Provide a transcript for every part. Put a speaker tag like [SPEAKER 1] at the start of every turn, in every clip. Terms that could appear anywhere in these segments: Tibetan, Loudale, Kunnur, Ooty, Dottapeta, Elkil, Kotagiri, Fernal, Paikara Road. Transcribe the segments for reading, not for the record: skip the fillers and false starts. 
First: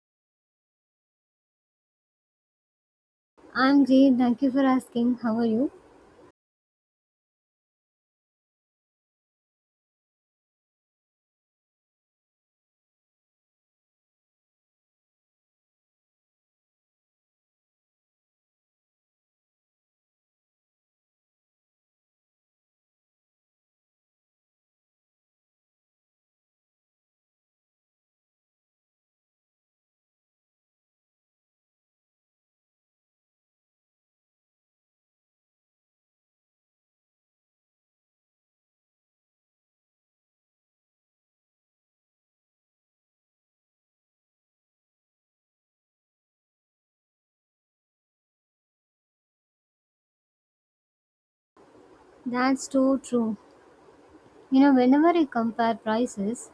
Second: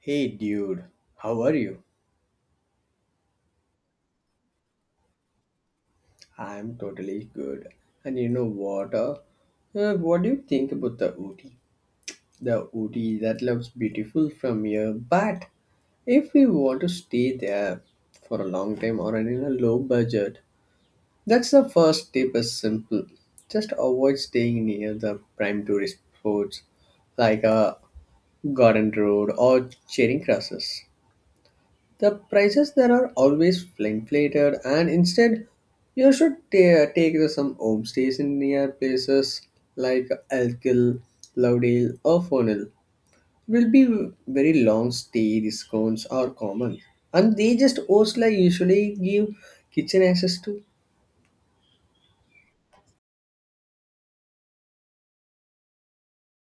[SPEAKER 1] Hey dude, how are you?
[SPEAKER 2] I'm great, thank you for asking. How are you?
[SPEAKER 1] I'm totally good. And you know what? What do you think about the Ooty? The Ooty that looks beautiful from here, but if we want to stay there for a long time or in a low budget, that's the first tip is simple. Just avoid staying near the prime tourist spots like a garden road or charing crosses. The prices there are always inflated, and instead, you should take the some homestays in near places like Elkil, Loudale, or Fernal. Will be very long stay discounts are common, and they just host like usually give kitchen access to.
[SPEAKER 2] That's so true. You know, whenever I compare prices,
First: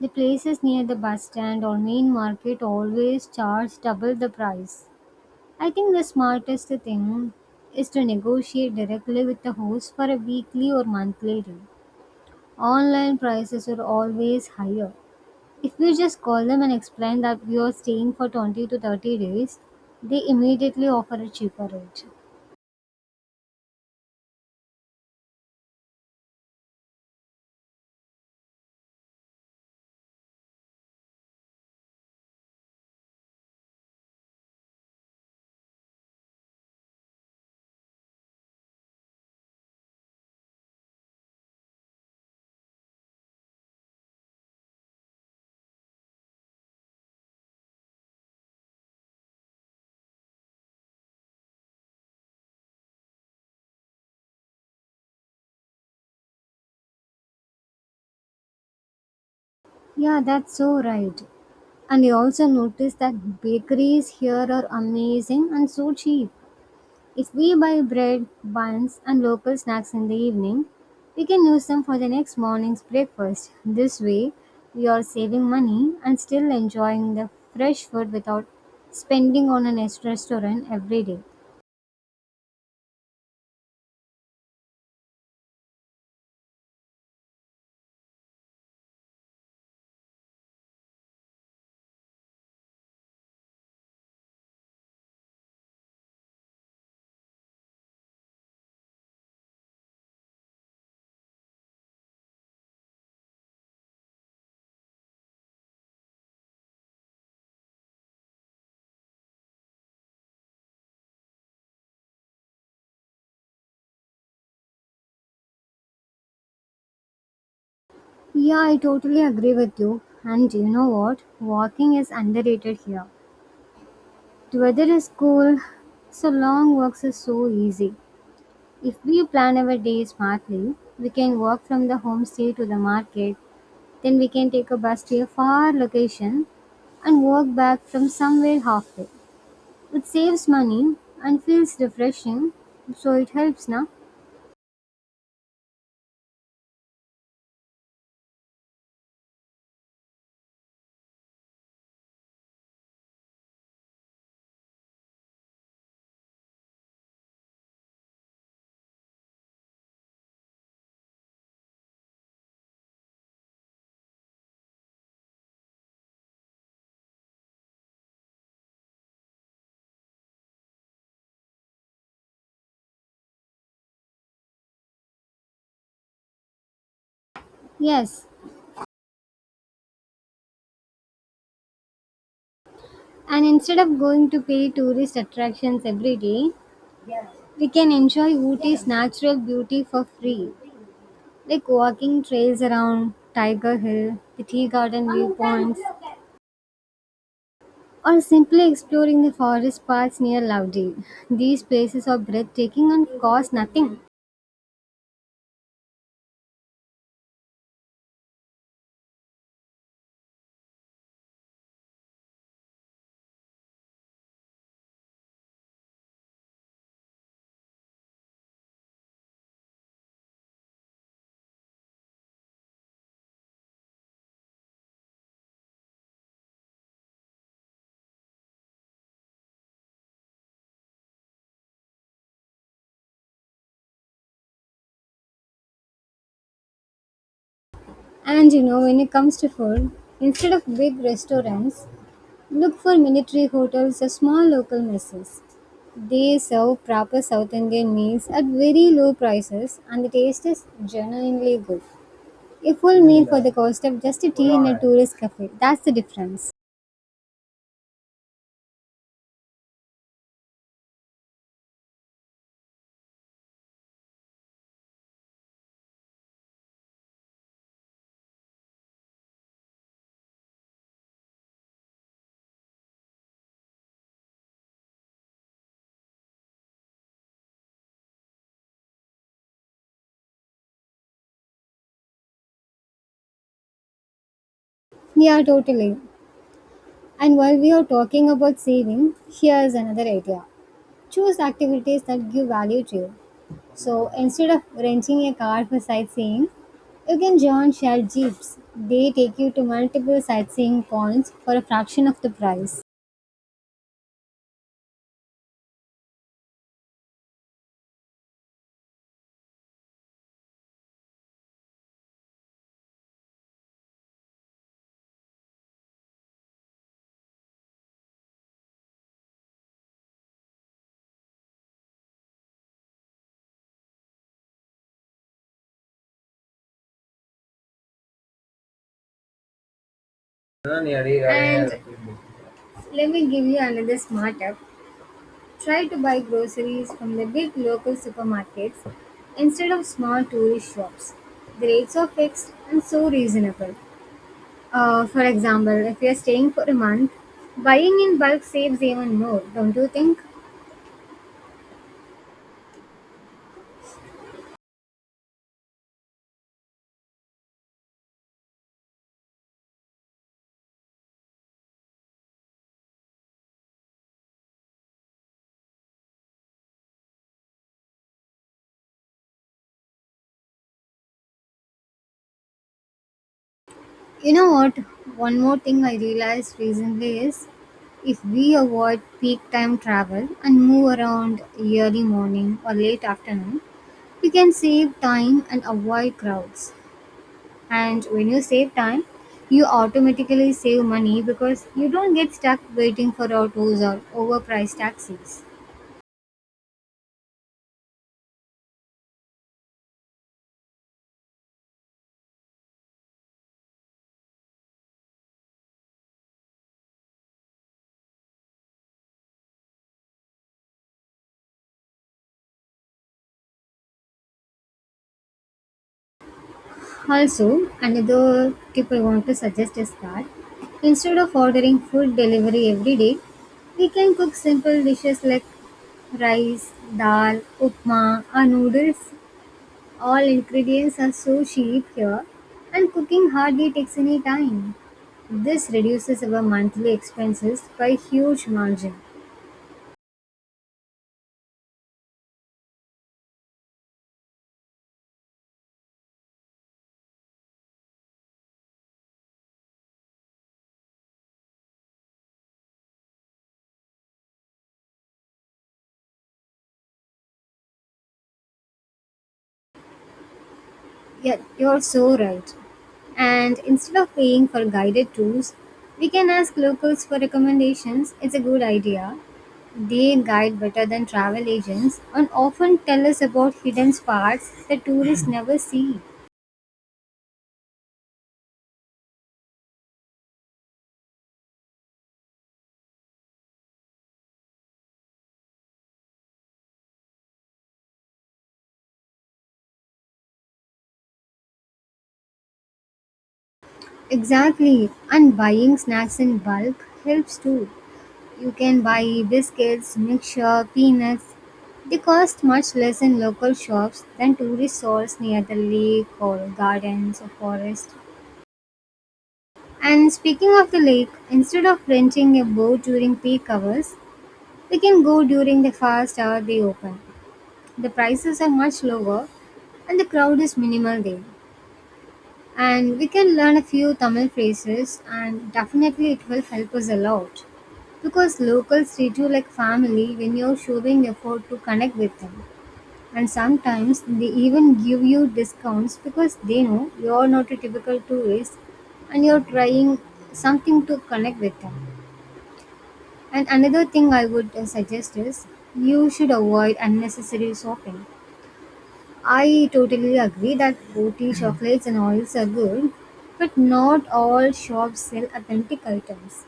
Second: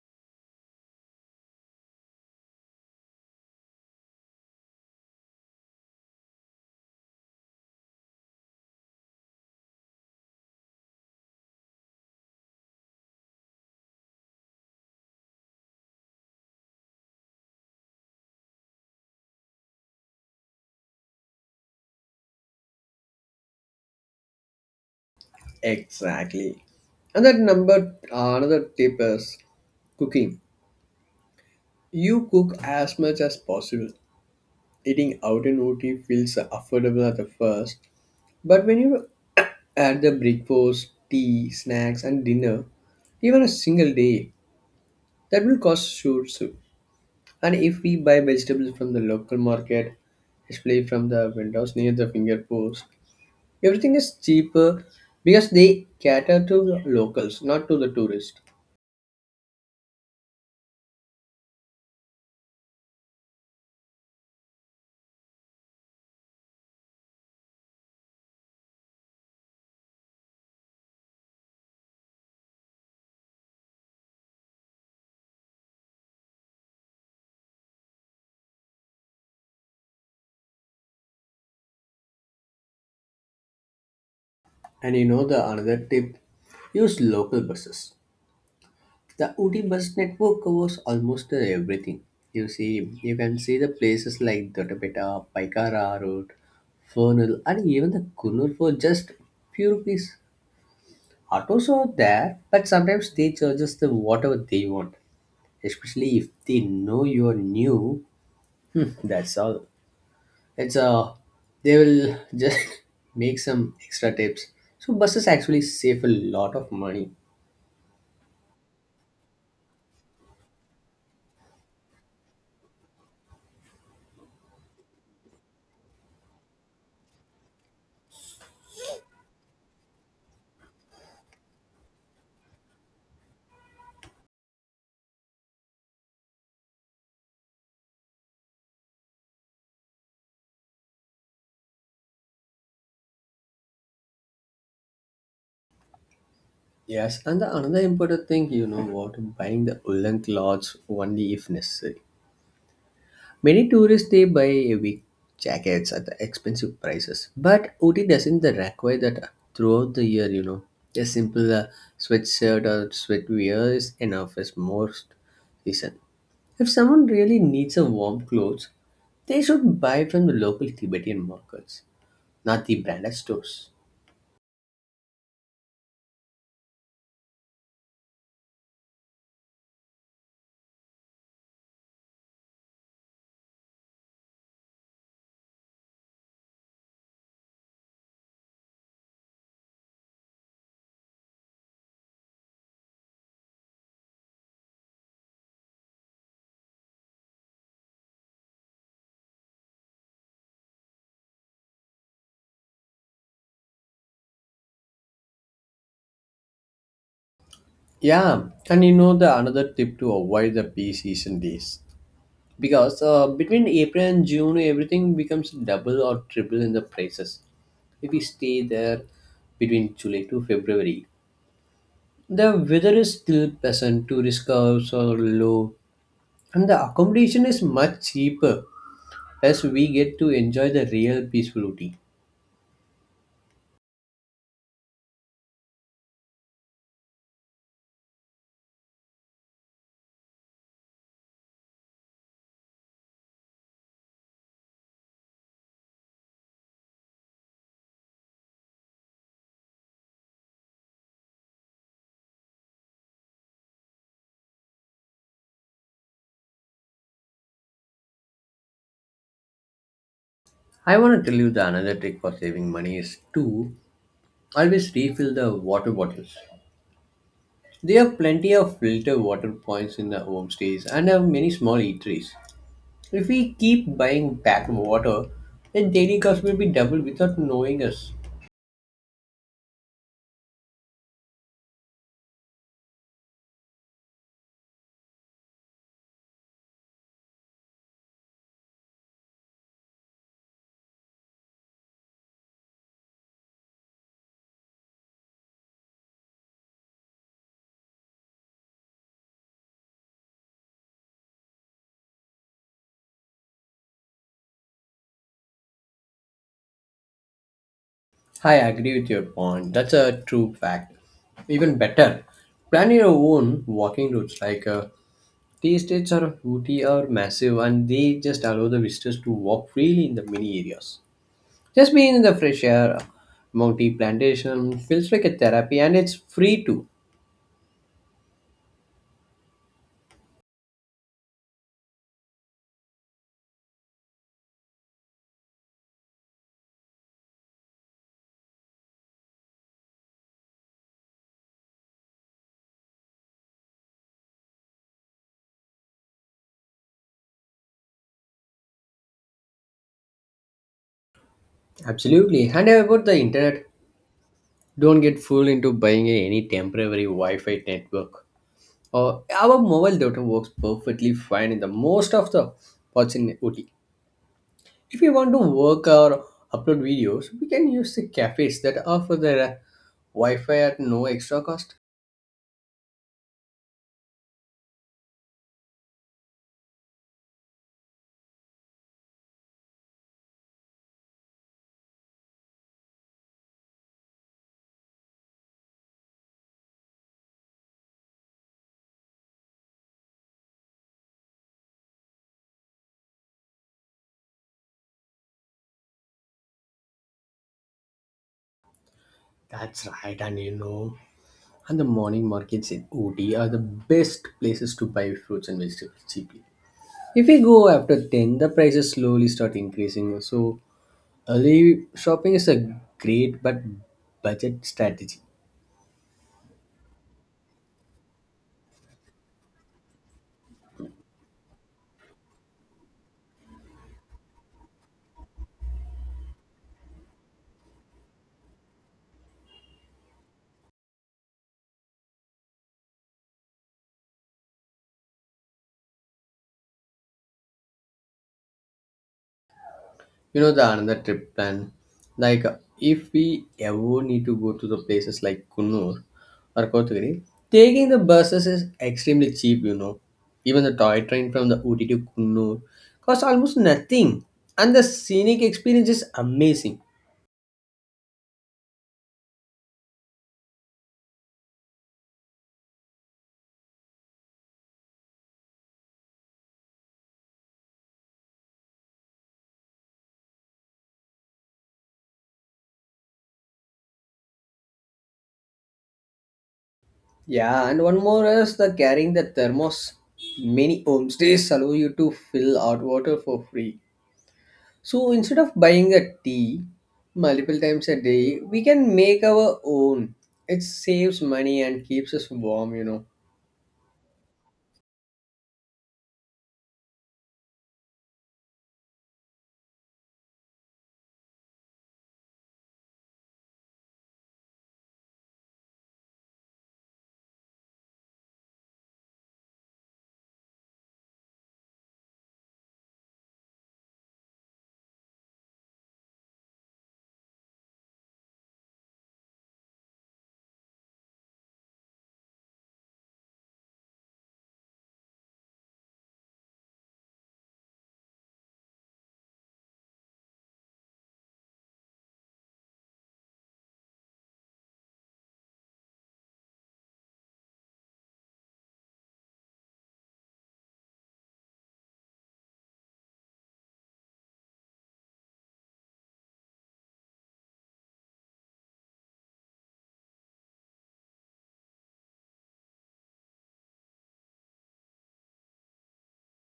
[SPEAKER 2] the places near the bus stand or main market always charge double the price. I think the smartest thing is to negotiate directly with the host for a weekly or monthly rate. Online prices are always higher. If we just call them and explain that we are staying for 20 to 30 days, they immediately offer a cheaper rate.
[SPEAKER 1] Exactly. And that number another tip is cooking. You cook as much as possible. Eating out in OT feels affordable at the first, but when you add the breakfast, tea, snacks, and dinner, even a single day, that will cost shoot. Shoot. And if we buy vegetables from the local market, especially from the vendors near the finger post, everything is cheaper because they cater to the locals, not to the tourists.
[SPEAKER 2] Yeah, that's so right. And you also notice that bakeries here are amazing and so cheap. If we buy bread, buns, and local snacks in the evening, we can use them for the next morning's breakfast. This way, we are saving money and still enjoying the fresh food without spending on an extra restaurant every day.
[SPEAKER 1] And you know the another tip: use local buses. The Udi bus network covers almost everything. You see, you can see the places like Dottapeta, Paikara Road, Fernal, and even the Kunnur for just few rupees. Autos are there, but sometimes they charge us the whatever they want, especially if they know you're new. That's all. It's they will just make some extra tips. So buses actually save a lot of money.
[SPEAKER 2] Yeah, I totally agree with you. And you know what? Walking is underrated here. The weather is cool, so long walks are so easy. If we plan our day smartly, we can walk from the homestay to the market, then we can take a bus to a far location and walk back from somewhere halfway. It saves money and feels refreshing, so it helps, na?
[SPEAKER 1] Yes, and the another important thing, you know what, buying the woolen clothes only if necessary. Many tourists they buy heavy jackets at the expensive prices, but Ooty doesn't the require that throughout the year. You know, a simple sweatshirt or sweatwear is enough as most season. If someone really needs a warm clothes, they should buy from the local Tibetan markets, not the branded stores.
[SPEAKER 2] Yes, and instead of going to pay tourist attractions every day, we can enjoy Ooty's natural beauty for free, like walking trails around Tiger Hill, the tea garden viewpoints, or simply exploring the forest paths near Loudale. These places are breathtaking and cost nothing.
[SPEAKER 1] Yeah, and you know the another tip to avoid the peak season days, because between April and June, everything becomes double or triple in the prices. If we stay there between July to February, the weather is still pleasant, tourist curves are low, and the accommodation is much cheaper as we get to enjoy the real peacefulity.
[SPEAKER 2] And you know, when it comes to food, instead of big restaurants, look for military hotels or small local messes. They serve proper South Indian meals at very low prices and the taste is genuinely good. A full meal for the cost of just a tea in a tourist cafe. That's the difference.
[SPEAKER 1] I want to tell you the another trick for saving money is to always refill the water bottles. They have plenty of filter water points in the homestays and have many small eateries. If we keep buying back water, then daily cost will be double without knowing us.
[SPEAKER 2] Yeah, totally. And while we are talking about saving, here's another idea. Choose activities that give value to you. So instead of renting a car for sightseeing, you can join shared jeeps. They take you to multiple sightseeing points for a fraction of the price.
[SPEAKER 1] I agree with your point. That's a true fact. Even better, plan your own walking routes. Like tea estates are Ooty are massive, and they just allow the visitors to walk freely in the mini areas. Just being in the fresh air, multi plantation feels like a therapy, and it's free too.
[SPEAKER 2] And let me give you another smart tip. Try to buy groceries from the big local supermarkets instead of small tourist shops. The rates are fixed and so reasonable. For example, if you are staying for a month, buying in bulk saves even more, don't you think?
[SPEAKER 1] Absolutely. And about the internet, don't get fooled into buying any temporary Wi-Fi network. Our mobile data works perfectly fine in the most of the parts in OT. If we want to work or upload videos, we can use the cafes that offer their Wi-Fi at no extra cost.
[SPEAKER 2] You know what? One more thing I realized recently is if we avoid peak time travel and move around early morning or late afternoon, we can save time and avoid crowds. And when you save time, you automatically save money because you don't get stuck waiting for autos or overpriced taxis.
[SPEAKER 1] That's right, and you know, and the morning markets in OT are the best places to buy fruits and vegetables cheaply. If we go after 10, the prices slowly start increasing. So early shopping is a great but budget strategy.
[SPEAKER 2] Also, another tip I want to suggest is that instead of ordering food delivery every day, we can cook simple dishes like rice, dal, upma or noodles. All ingredients are so cheap here and cooking hardly takes any time. This reduces our monthly expenses by huge margin.
[SPEAKER 1] You know the another trip plan. Like if we ever need to go to the places like Kunnur or Kotagiri, taking the buses is extremely cheap. You know, even the toy train from the Uti to Kunnur costs almost nothing, and the scenic experience is amazing.
[SPEAKER 2] Yeah, you're so right. And instead of paying for guided tours, we can ask locals for recommendations. It's a good idea. They guide better than travel agents and often tell us about hidden spots that tourists never see.
[SPEAKER 1] Yeah, and one more is the carrying the thermos. Many homestays allow you to fill out water for free. So instead of buying a tea multiple times a day, we can make our own. It saves money and keeps us warm, you know.
[SPEAKER 2] Exactly, and buying snacks in bulk helps too. You can buy biscuits, mixture, peanuts. They cost much less in local shops than tourist stores near the lake or gardens or forest. And speaking of the lake, instead of renting a boat during peak hours, we can go during the first hour they open. The prices are much lower and the crowd is minimal there. And we can learn a few Tamil phrases and definitely it will help us a lot, because locals treat you like family when you're showing effort to connect with them, and sometimes they even give you discounts because they know you're not a typical tourist and you're trying something to connect with them. And another thing I would suggest is you should avoid unnecessary shopping. I totally agree that boutique chocolates and oils are good, but not all shops sell authentic items.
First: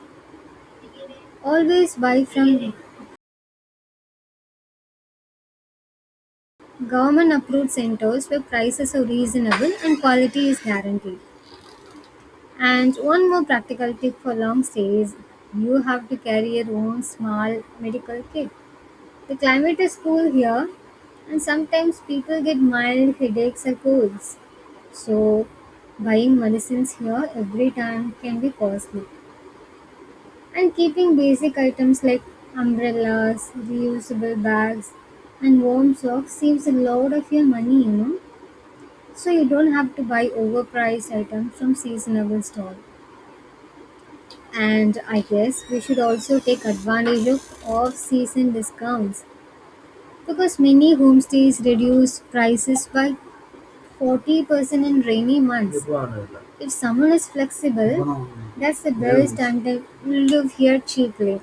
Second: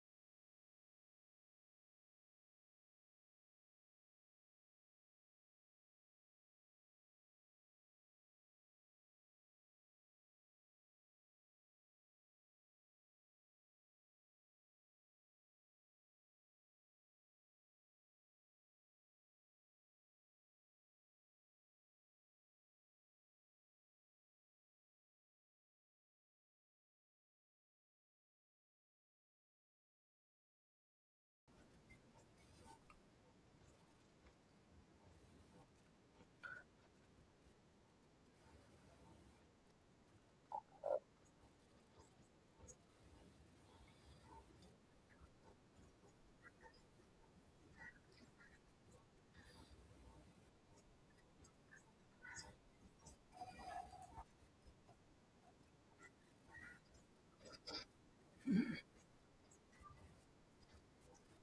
[SPEAKER 2] Always buy from government approved centers where prices are reasonable and quality is guaranteed. And one more practical tip for long stays: you have to carry your own small medical kit. The climate is cool here, and sometimes people get mild headaches or colds. So, buying medicines here every time can be costly. And keeping basic items like umbrellas, reusable bags, and warm socks saves a lot of your money, you know. So, you don't have to buy overpriced items from seasonable stores. And I guess we should also take advantage of off season discounts because many homestays reduce prices by 40% in rainy months. If someone is flexible, that's the best and they will live here cheaply.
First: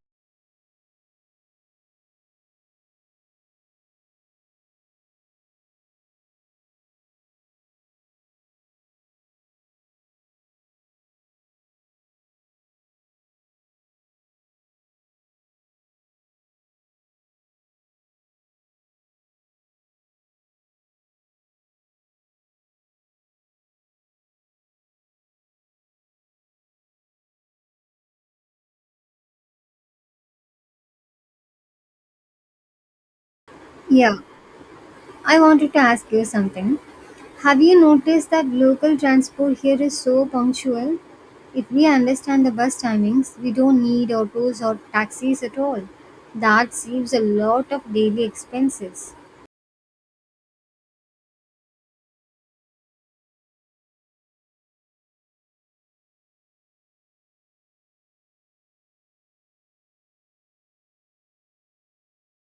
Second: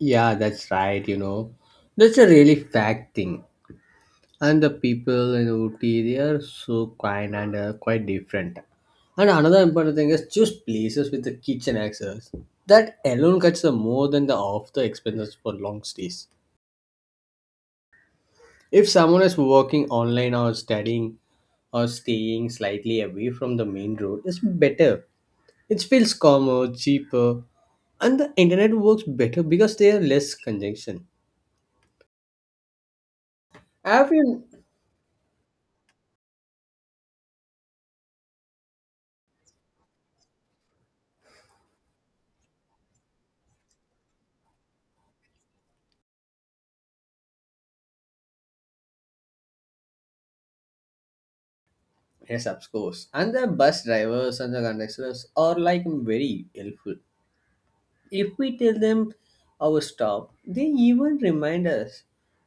[SPEAKER 1] Yeah, that's right, you know. That's a really fact thing. And the people in Ooty, they are so kind and quite different. And another important thing is choose places with the kitchen access. That alone cuts the more than the half the expenses for long stays. If someone is working online or studying, or staying slightly away from the main road is better. It feels calmer, cheaper, and the internet works better because there are less congestion. Have
[SPEAKER 2] Yeah,
[SPEAKER 1] you?
[SPEAKER 2] I wanted to ask you something. Have you noticed that local transport here is so punctual? If we understand the bus timings, we don't need autos or taxis at all. That saves a lot of daily expenses.
[SPEAKER 1] Yes, of course. And the bus drivers and the conductors are like very helpful. If we tell them our stop, they even remind us.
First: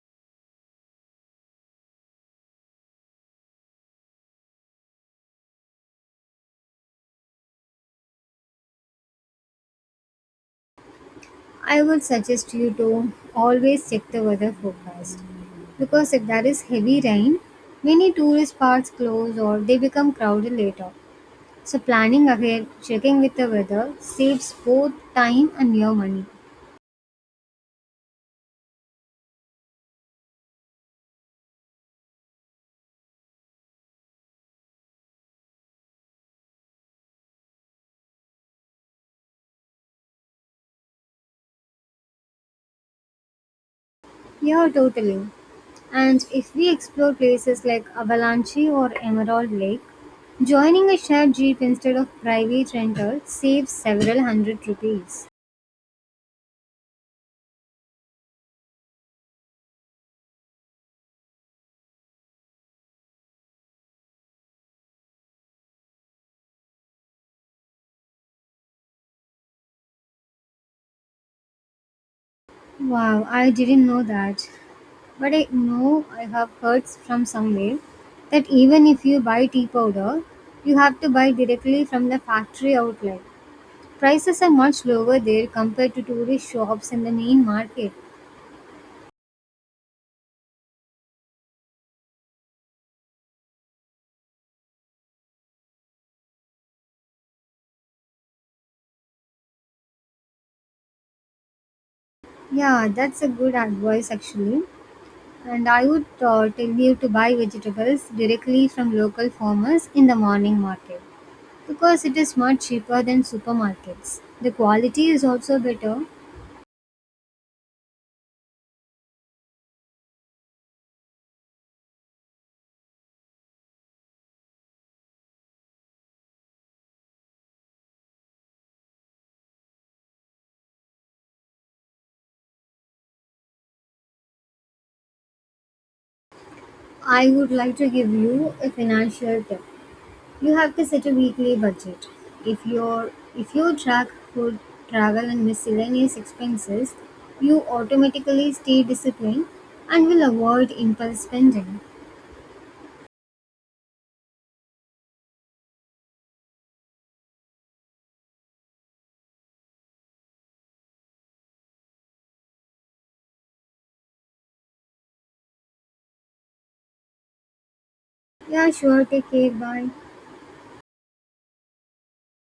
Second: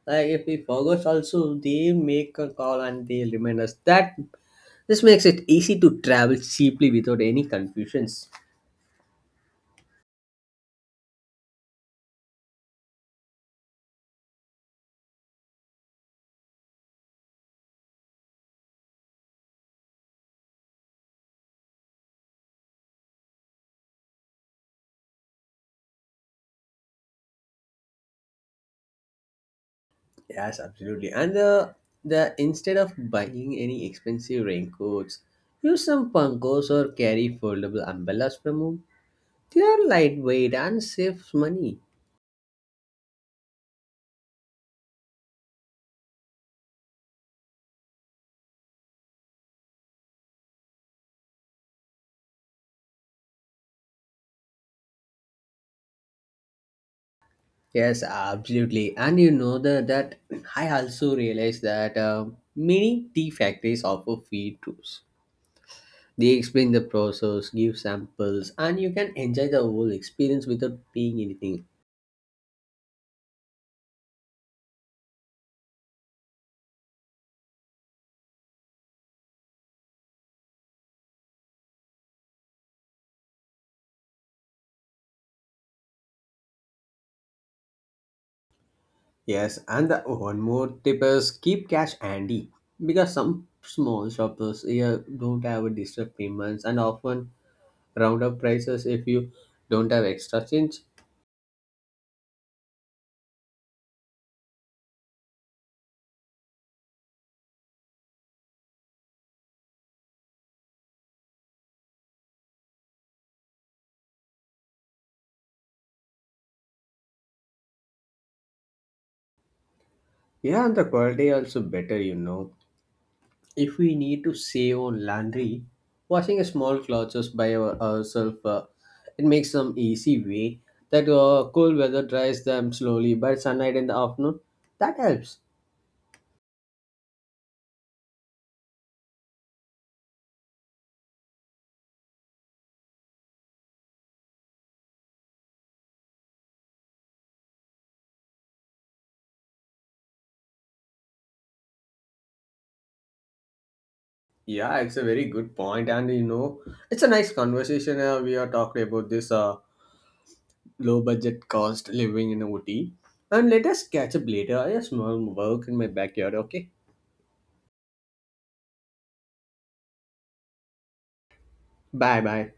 [SPEAKER 1] Like if we forgot, also they make a call and they remind us. That this makes it easy to travel cheaply without any confusions.
[SPEAKER 2] I would suggest you to always check the weather forecast, because if there is heavy rain, many tourist parks close or they become crowded later. So, planning ahead, checking with the weather saves both time and your money.
[SPEAKER 1] Yes, absolutely. And the instead of buying any expensive raincoats, use some punkos or carry foldable umbrellas from home. They are lightweight and saves money.
[SPEAKER 2] Yeah, totally. And if we explore places like Avalanche or Emerald Lake, joining a shared jeep instead of private rental saves several hundred rupees.
[SPEAKER 1] Yes, absolutely. And you know the, that I also realized that many tea factories offer free tours. They explain the process, give samples, and you can enjoy the whole experience without paying anything.
[SPEAKER 2] Wow, I didn't know that. But I know I have heard from somewhere that even if you buy tea powder, you have to buy directly from the factory outlet. Prices are much lower there compared to tourist shops in the main market.
[SPEAKER 1] Yes, and the one more tip is keep cash handy because some small shoppers here don't have a digital payments and often round up prices if you don't have extra change.
[SPEAKER 2] Yeah, that's a good advice actually. And I would tell you to buy vegetables directly from local farmers in the morning market because it is much cheaper than supermarkets. The quality is also better.
[SPEAKER 1] Yeah, and the quality also better, you know. If we need to save on laundry, washing a small clothes just by ourselves, it makes some easy way that cool weather dries them slowly by sunlight in the afternoon. That helps.
[SPEAKER 2] I would like to give you a financial tip. You have to set a weekly budget. If your if you track food, travel and miscellaneous expenses, you automatically stay disciplined and will avoid impulse spending.
[SPEAKER 1] Yeah, it's a very good point, and you know, it's a nice conversation. We are talking about this low budget cost living in OT, and let us catch up later. I have small work in my backyard. Okay,
[SPEAKER 2] Yeah, sure, take care, bye.
[SPEAKER 1] bye bye.